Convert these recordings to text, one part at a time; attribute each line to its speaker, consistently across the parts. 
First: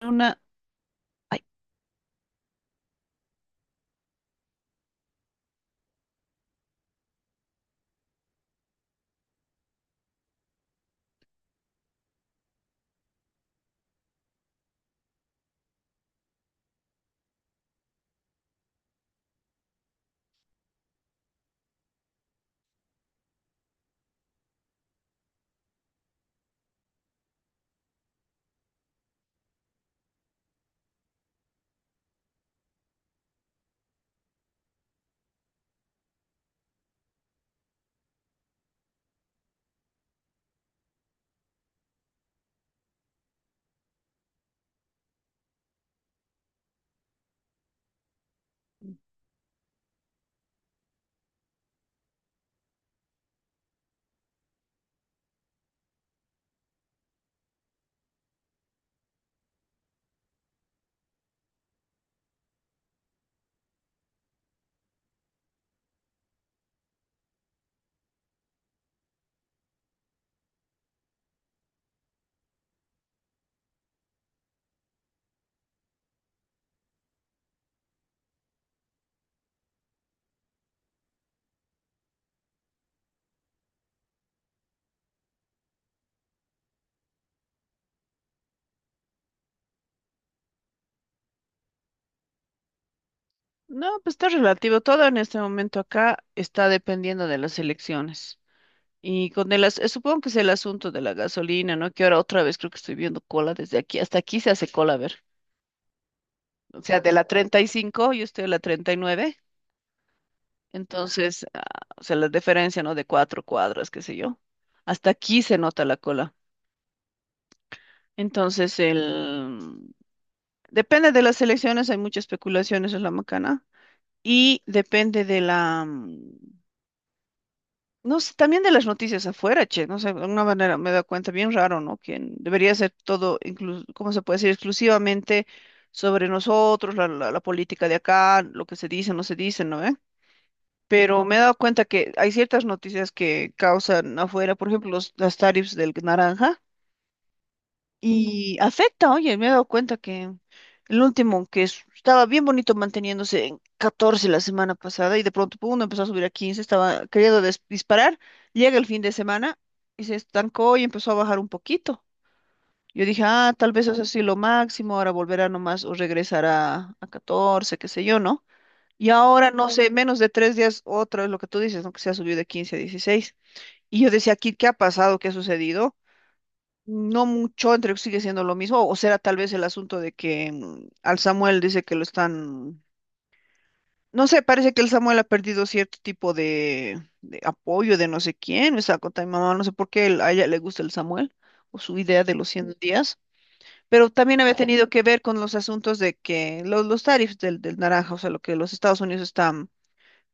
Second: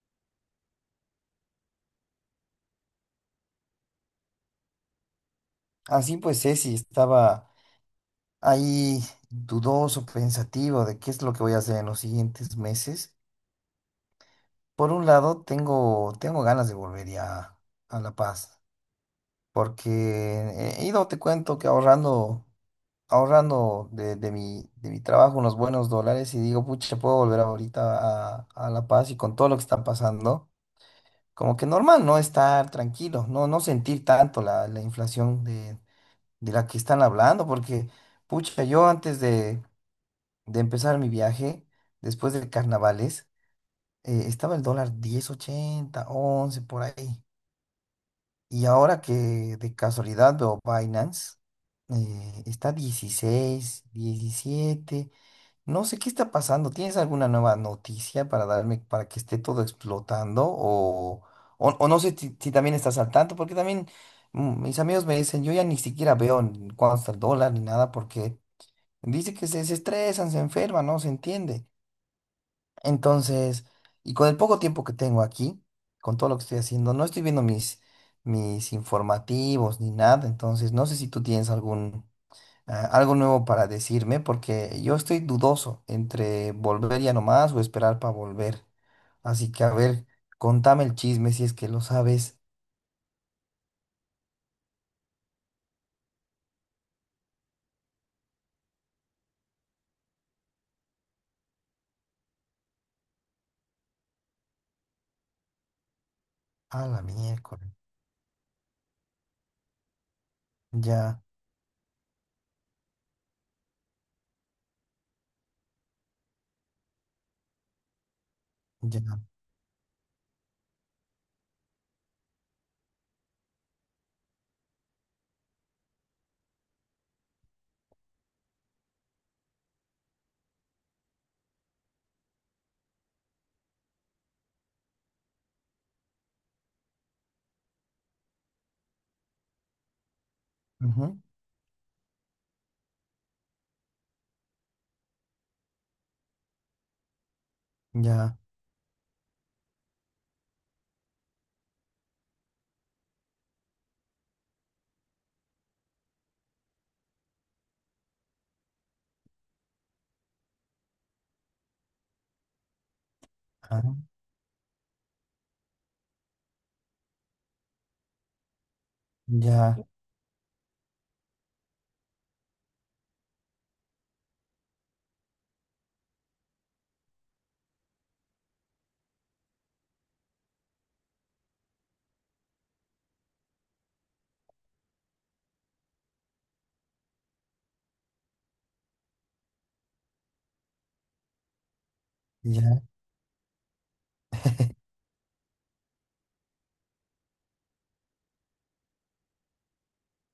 Speaker 1: una... Ay,
Speaker 2: Así pues, Ceci estaba ahí dudoso, pensativo de qué es lo que voy a hacer en los siguientes meses. Por un lado, tengo ganas de volver ya a La Paz, porque he ido, te cuento, que ahorrando de mi trabajo unos buenos dólares y digo, pucha, puedo volver ahorita a La Paz y con todo lo que está pasando, como que normal, ¿no? Estar tranquilo, no sentir tanto la inflación de la que están hablando, porque... Pucha, yo antes de empezar mi viaje, después de carnavales, estaba el dólar diez 80 11 por ahí. Y ahora que de casualidad veo Binance, está 16 17. No sé qué está pasando. ¿Tienes alguna nueva noticia para darme para que esté todo explotando? O no sé si también estás al tanto, porque también mis amigos me dicen, yo ya ni siquiera veo en cuánto está el dólar ni nada, porque dice que se estresan, se enferman, no se entiende. Entonces, y con el poco tiempo que tengo aquí, con todo lo que estoy haciendo, no estoy viendo mis informativos ni nada, entonces no sé si tú tienes algo nuevo para decirme, porque yo estoy dudoso entre volver ya nomás o esperar para volver. Así que, a ver, contame el chisme si es que lo sabes.
Speaker 1: no, pues está relativo. Todo en este momento acá está dependiendo de las elecciones. Y con el supongo que es el asunto de la gasolina, ¿no? Que ahora otra vez creo que estoy viendo cola desde aquí. Hasta aquí se hace cola, a ver. O
Speaker 2: A
Speaker 1: sea,
Speaker 2: la
Speaker 1: de la treinta y
Speaker 2: miércoles.
Speaker 1: cinco yo estoy a la 39.
Speaker 2: Ya,
Speaker 1: Entonces, ah, o sea, la diferencia, ¿no? De cuatro cuadras, qué sé yo. Hasta aquí se nota la cola. Entonces,
Speaker 2: ya,
Speaker 1: el... depende de las elecciones, hay muchas especulaciones en la macana. Y depende de la no sé, también de las noticias afuera, che, no sé, de alguna manera me da cuenta, bien raro, ¿no? Que debería ser todo, incluso, ¿cómo se puede decir? Exclusivamente sobre nosotros, la política de acá, lo que se dice, no se dice, ¿no? ¿Eh?
Speaker 2: ujú,
Speaker 1: Pero me he dado cuenta que hay ciertas noticias que causan afuera, por ejemplo, las tarifas del naranja.
Speaker 2: ya,
Speaker 1: Y afecta, oye, me he dado cuenta que el último, estaba bien bonito manteniéndose en 14 la semana pasada y de pronto pum, empezó a subir a 15, estaba queriendo disparar, llega el fin de semana y se estancó y empezó a bajar un poquito. Yo dije, ah, tal vez es
Speaker 2: ah,
Speaker 1: así lo máximo, ahora volverá nomás o regresará a 14, qué sé yo, ¿no? Y ahora, no
Speaker 2: ya,
Speaker 1: sé, menos de 3 días, otra vez lo que tú dices, ¿no? Que se ha subido de 15 a 16. Y yo decía, aquí, ¿qué ha pasado? ¿Qué ha sucedido? No mucho, entre que sigue siendo lo mismo, o será tal vez el asunto de que al Samuel dice que lo están, no sé, parece que el Samuel ha perdido cierto tipo de apoyo de no sé quién, esa cosa mi mamá, no sé por qué a ella le gusta el Samuel o su idea de los 100
Speaker 2: ya,
Speaker 1: días, pero también había tenido que ver con los asuntos de que los tarifs del naranja, o sea, lo que los Estados Unidos están,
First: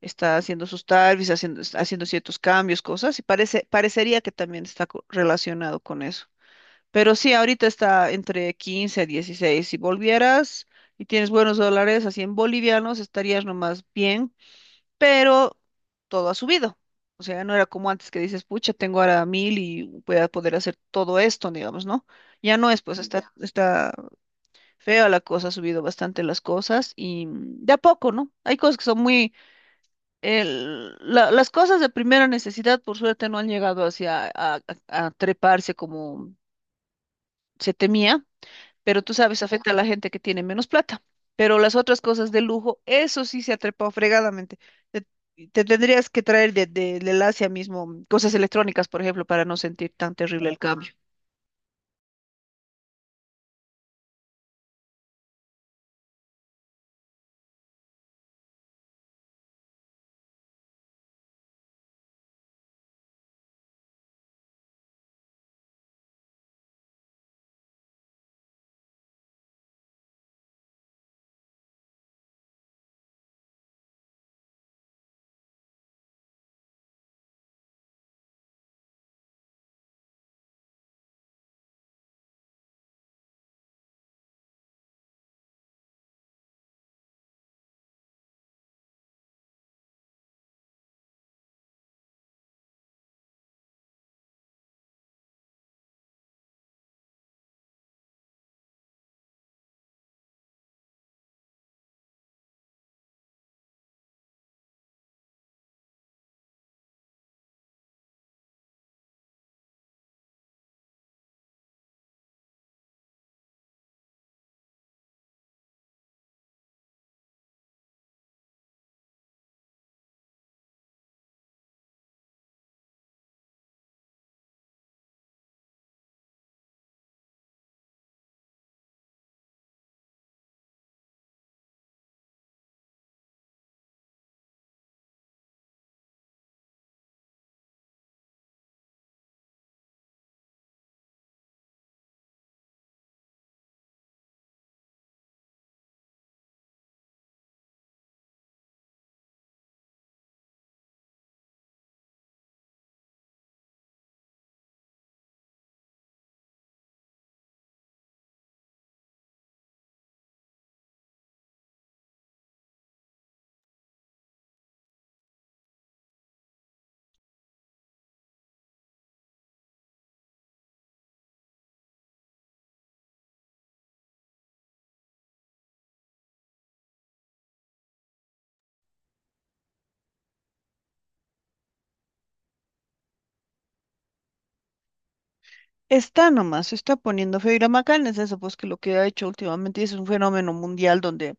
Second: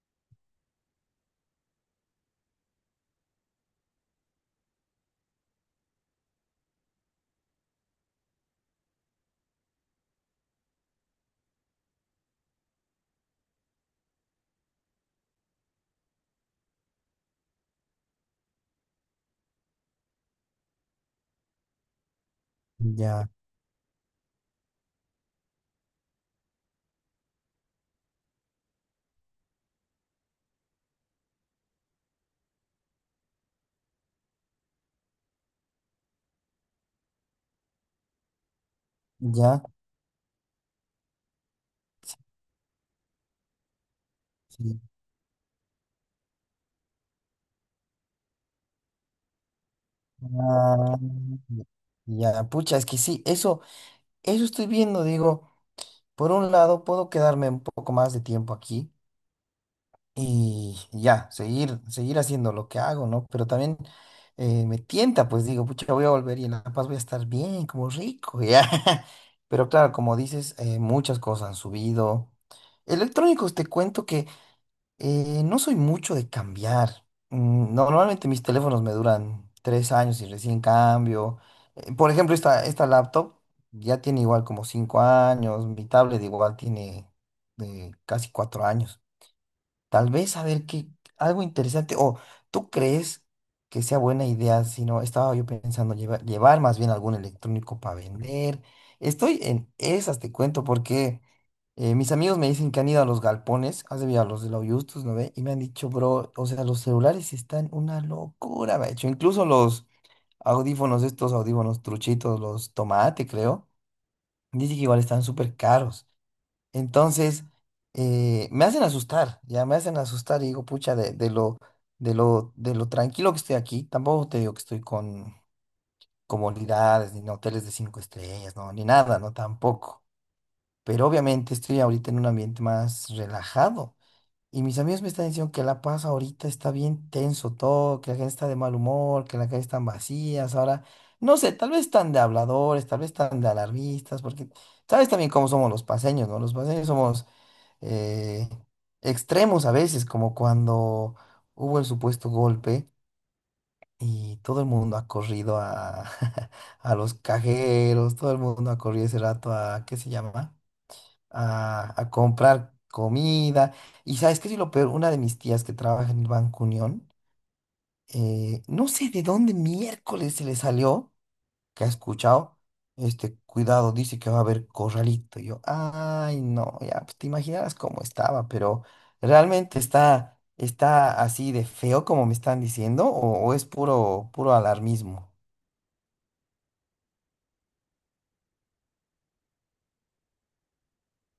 Speaker 1: está haciendo sus tarifs, haciendo ciertos cambios, cosas, y parecería que también está relacionado con eso. Pero sí, ahorita está entre 15 a 16. Si volvieras y tienes buenos dólares, así en bolivianos, estarías nomás bien, pero todo ha subido. O sea, no era como antes que dices, pucha, tengo ahora mil y voy a poder hacer todo esto, digamos, ¿no? Ya no es, pues está,
Speaker 2: ya,
Speaker 1: ya. Está fea la cosa, ha subido bastante las cosas y de a poco, ¿no? Hay cosas que son muy... las cosas de primera necesidad, por suerte, no han llegado hacia a treparse como se temía, pero tú sabes,
Speaker 2: ya.
Speaker 1: afecta a la gente que tiene menos plata. Pero las otras cosas de lujo, eso sí se ha trepado fregadamente.
Speaker 2: Sí.
Speaker 1: Te, Te tendrías que traer del Asia mismo, cosas electrónicas, por ejemplo, para no sentir tan terrible el cambio.
Speaker 2: Ah, ya, pucha, es que sí, eso estoy viendo, digo, por un lado puedo quedarme un poco más de tiempo aquí y ya, seguir haciendo lo que hago, ¿no? Pero también me tienta, pues digo, pucha, voy a volver y en La Paz voy a estar bien, como rico, ya. Pero claro, como dices, muchas cosas han subido. Electrónicos, te cuento, no soy mucho de cambiar. No, normalmente mis teléfonos me duran 3 años y recién cambio. Por ejemplo, esta laptop ya tiene igual como 5 años. Mi tablet igual tiene, casi 4 años. Tal vez a ver qué, algo interesante. O ¿tú crees que sea buena idea? Si no, estaba yo pensando llevar más bien algún electrónico para vender. Estoy en esas, te cuento, porque mis amigos me dicen que han ido a los galpones, has debido a los de la Justus, ¿no ve? Y me han dicho, bro, o sea, los celulares están una locura, me ha hecho. Incluso los audífonos, estos audífonos truchitos, los tomate, creo. Dicen que igual están súper caros. Entonces, me hacen asustar, ya me hacen asustar y digo, pucha, de lo tranquilo que estoy aquí, tampoco te digo que estoy con comodidades, ni en hoteles de cinco estrellas, no, ni nada, no, tampoco. Pero obviamente estoy ahorita en un ambiente más relajado. Y mis amigos me están diciendo que La Paz ahorita está bien tenso todo, que la gente está de mal humor, que las calles están vacías. Ahora, no sé, tal vez están de habladores, tal vez están de alarmistas, porque sabes también cómo somos los paseños, ¿no? Los paseños somos, eh, extremos a veces, como cuando hubo el supuesto golpe y todo el mundo ha corrido a, a los cajeros, todo el mundo ha corrido ese rato a, ¿qué se llama? A comprar comida. Y sabes qué es lo peor, una de mis tías que trabaja en el Banco Unión, no sé de dónde miércoles se le salió que ha escuchado, este, cuidado, dice que va a haber corralito. Y yo, ay, no, ya, pues te imaginas cómo estaba, pero ¿realmente está así de feo como me están diciendo o es puro, puro alarmismo?
Speaker 1: Está nomás, se está poniendo feo. Y la macana es eso, pues que lo que ha hecho últimamente es un fenómeno mundial donde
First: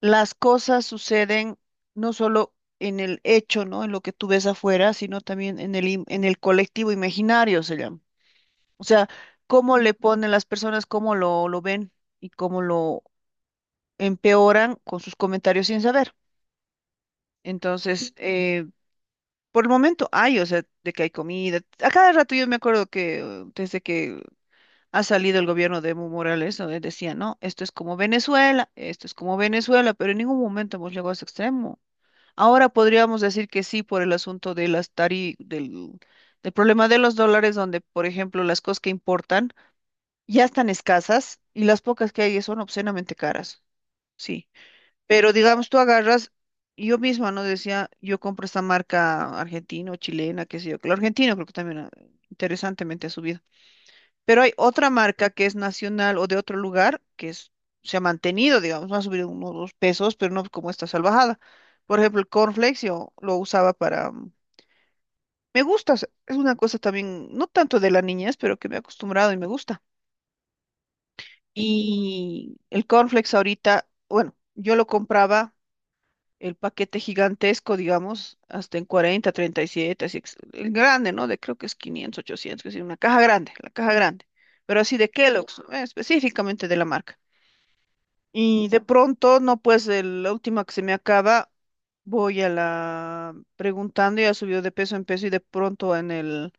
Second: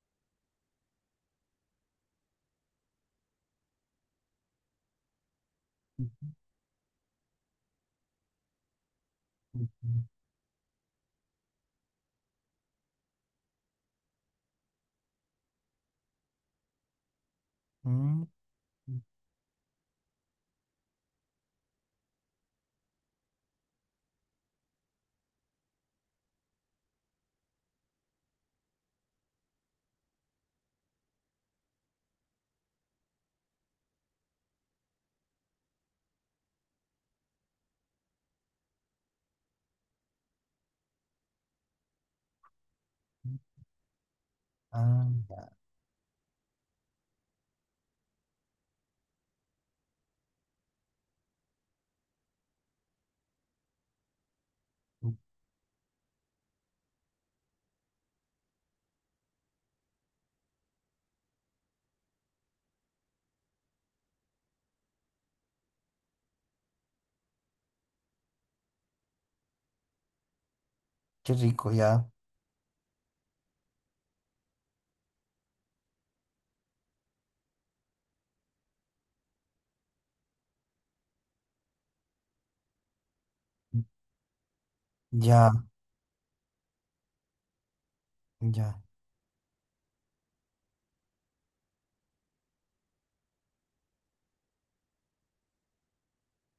Speaker 1: las cosas suceden no solo en el hecho, ¿no? En lo que tú ves afuera, sino también en en el colectivo imaginario, se llama. O sea, cómo le ponen las personas, cómo lo ven y cómo lo empeoran con sus comentarios sin saber. Entonces,
Speaker 2: Mm,
Speaker 1: por el momento hay, o sea, de que hay comida. A cada rato yo me acuerdo que desde que ha salido el gobierno de Evo Morales, donde decía, no, esto es como Venezuela, esto es como Venezuela, pero en ningún momento hemos llegado a ese extremo. Ahora podríamos decir que sí por el asunto de las del problema de los dólares, donde, por ejemplo, las cosas que importan ya están escasas y las pocas que hay son obscenamente caras, sí.
Speaker 2: ah,
Speaker 1: Pero
Speaker 2: ya,
Speaker 1: digamos, tú agarras, yo misma, ¿no? Decía, yo compro esta marca argentina o chilena, qué sé yo, que lo argentino creo que también, ah, interesantemente ha subido. Pero hay otra
Speaker 2: mm,
Speaker 1: marca que es nacional o de otro lugar se ha mantenido, digamos, no ha subido unos 2 pesos, pero no como esta salvajada. Por ejemplo, el cornflakes yo lo usaba para... me gusta, o sea, es una cosa también, no tanto de la niñez, pero que me he acostumbrado y me gusta.
Speaker 2: qué rico, ya,
Speaker 1: Y el cornflakes ahorita, bueno, yo lo compraba el paquete gigantesco, digamos, hasta en cuarenta treinta y siete así, el grande, ¿no? De creo que es 500 800 que es una caja grande, la caja grande, pero así de
Speaker 2: ya,
Speaker 1: Kellogg's, específicamente de la marca. Y de
Speaker 2: ya.
Speaker 1: pronto, no, pues la última que se me acaba, voy a la preguntando, ya subió de peso en peso y de pronto en el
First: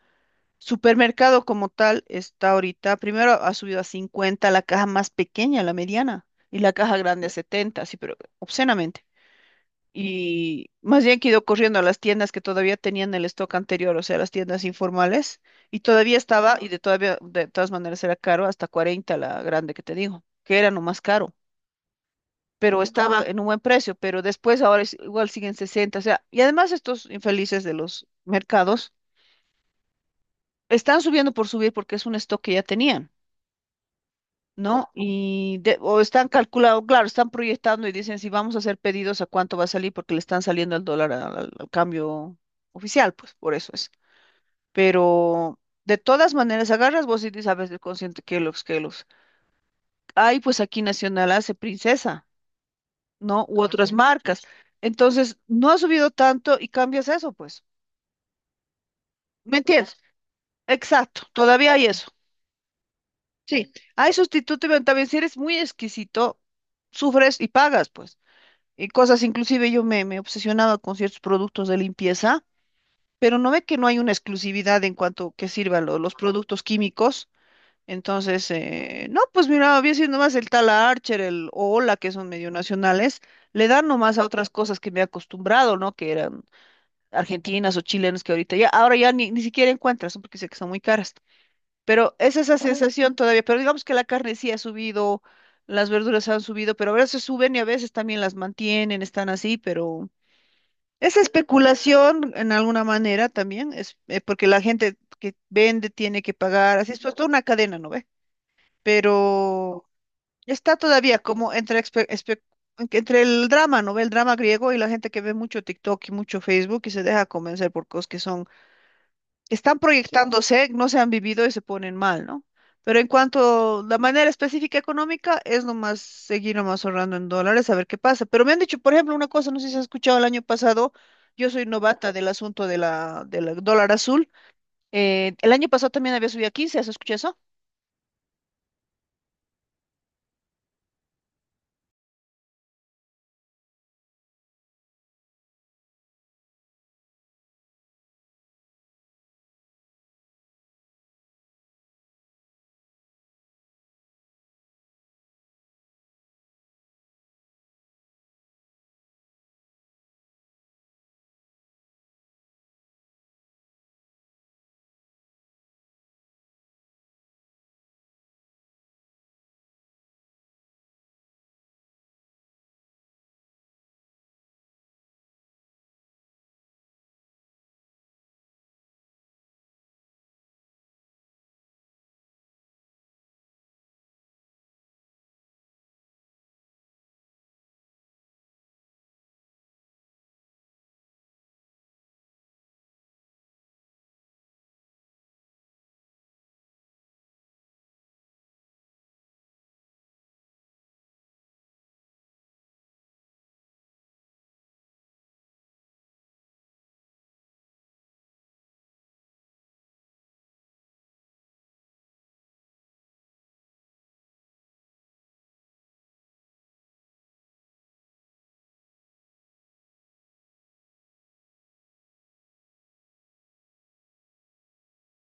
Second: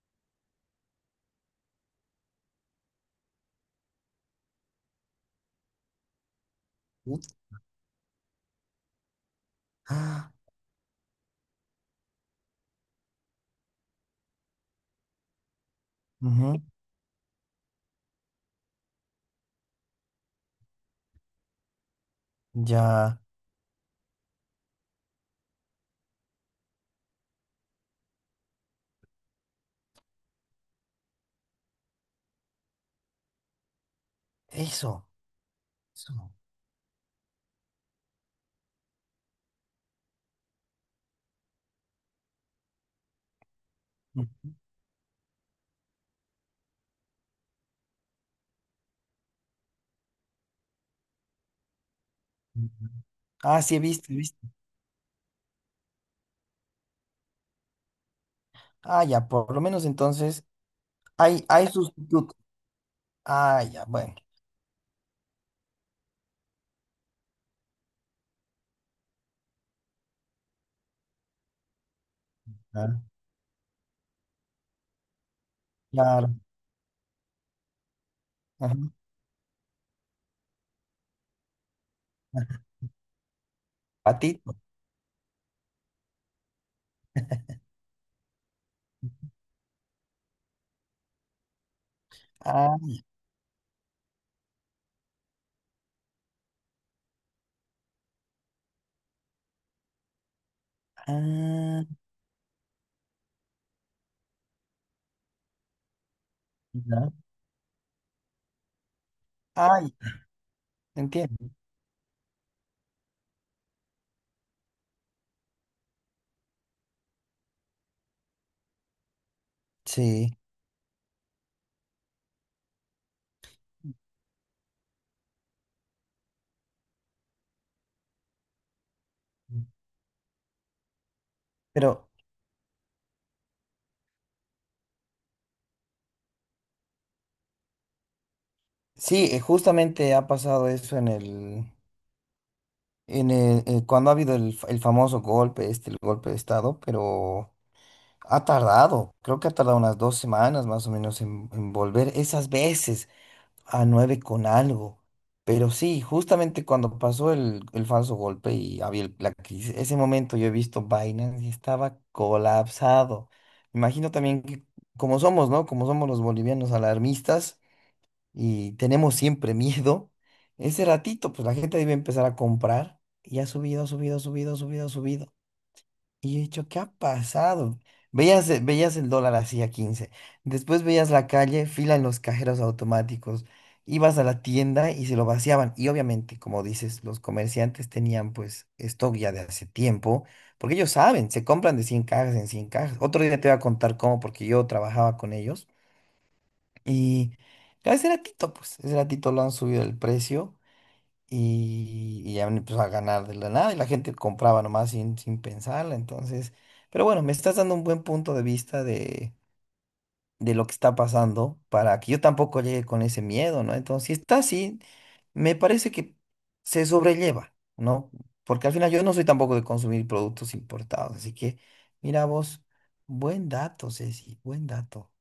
Speaker 1: supermercado como tal está ahorita, primero ha subido a 50 la caja más pequeña, la mediana, y la caja
Speaker 2: Ut,
Speaker 1: grande a 70, sí, pero obscenamente.
Speaker 2: ah,
Speaker 1: Y más bien que he ido corriendo a las tiendas que todavía tenían el stock anterior, o sea, las tiendas informales, y todavía estaba,
Speaker 2: ujú,
Speaker 1: y de todavía, de todas maneras era caro, hasta 40 la grande que te digo, que era no más caro, pero
Speaker 2: ya,
Speaker 1: estaba en un buen precio, pero después ahora igual siguen 60, o sea, y además estos infelices de los mercados están subiendo por subir porque es un stock que ya tenían. ¿No?
Speaker 2: eso.
Speaker 1: Y o están
Speaker 2: Eso.
Speaker 1: calculando, claro, están proyectando y dicen si vamos a hacer pedidos a cuánto va a salir porque le están saliendo el dólar al cambio oficial, pues por eso es.
Speaker 2: Mm,
Speaker 1: Pero de todas maneras, agarras vos y dices, a veces consciente que los hay, pues aquí Nacional hace Princesa,
Speaker 2: mm, mm.
Speaker 1: ¿no?
Speaker 2: Ah,
Speaker 1: U
Speaker 2: sí, he
Speaker 1: otras, correcto,
Speaker 2: visto, he visto.
Speaker 1: marcas. Entonces, no ha subido tanto y cambias eso, pues.
Speaker 2: Ah, ya, por
Speaker 1: ¿Me
Speaker 2: lo menos
Speaker 1: entiendes?
Speaker 2: entonces
Speaker 1: Exacto,
Speaker 2: hay
Speaker 1: todavía hay eso.
Speaker 2: sustitutos. Ah,
Speaker 1: Sí,
Speaker 2: ya,
Speaker 1: hay
Speaker 2: bueno.
Speaker 1: sustituto, pero también si eres muy exquisito, sufres y pagas, pues. Y cosas, inclusive yo me obsesionaba con ciertos productos de limpieza,
Speaker 2: Ah,
Speaker 1: pero no ve que no hay una exclusividad en cuanto que sirvan los
Speaker 2: claro.
Speaker 1: productos químicos. Entonces,
Speaker 2: Ajá.
Speaker 1: no, pues mira, había sido nomás el tal Archer, el Ola, que son medio nacionales, le dan nomás a otras
Speaker 2: Patito.
Speaker 1: cosas que me he acostumbrado, ¿no? Que eran argentinas o chilenas que ahorita ya, ahora ya ni, ni siquiera encuentras, ¿no? Porque sé que son muy caras. Pero es esa
Speaker 2: Ah,
Speaker 1: sensación todavía, pero digamos que la carne sí ha subido, las verduras han subido, pero a veces suben y a veces también las mantienen, están así, pero es
Speaker 2: ah,
Speaker 1: especulación en alguna manera también, es porque la gente que vende tiene que pagar, así es
Speaker 2: ya.
Speaker 1: pues, toda una cadena, ¿no ve?
Speaker 2: Ah,
Speaker 1: Pero
Speaker 2: ya,
Speaker 1: está todavía como
Speaker 2: entiendo.
Speaker 1: entre el drama, ¿no ve? El drama griego y la gente que ve mucho TikTok y mucho Facebook y se deja convencer por cosas que son están
Speaker 2: Sí,
Speaker 1: proyectándose, no se han vivido y se ponen mal, ¿no? Pero en cuanto a la manera específica económica, es nomás seguir nomás ahorrando en dólares a ver qué pasa. Pero me han dicho, por ejemplo, una cosa, no sé si has escuchado el año pasado, yo soy
Speaker 2: pero
Speaker 1: novata del asunto del dólar azul. Eh, el año pasado también había subido a 15. ¿Has escuchado eso?
Speaker 2: sí, justamente ha pasado eso cuando ha habido el famoso golpe, este, el golpe de Estado, pero creo que ha tardado unas 2 semanas más o menos en, volver esas veces. A 9 con algo. Pero sí, justamente cuando pasó el falso golpe y había la crisis, ese momento yo he visto Binance y estaba colapsado. Imagino también que como somos, ¿no? Como somos los bolivianos alarmistas y tenemos siempre miedo, ese ratito pues la gente debe empezar a comprar y ha subido, ha subido, ha subido, ha subido, ha subido. Y he dicho, ¿qué ha pasado? Veías el dólar así a 15. Después veías la calle, fila en los cajeros automáticos. Ibas a la tienda y se lo vaciaban. Y obviamente, como dices, los comerciantes tenían pues stock ya de hace tiempo, porque ellos saben, se compran de 100 cajas en 100 cajas. Otro día te voy a contar cómo, porque yo trabajaba con ellos. Y claro, ese ratito lo han subido el precio y ya me empezó a ganar de la nada y la gente compraba nomás sin, pensarla. Entonces, pero bueno, me estás dando un buen punto de vista de lo que está pasando para que yo tampoco llegue con ese miedo, ¿no? Entonces, si está así, me parece que se sobrelleva, ¿no? Porque al final yo no soy tampoco de consumir productos importados. Así que, mira vos, buen dato, Ceci, buen dato.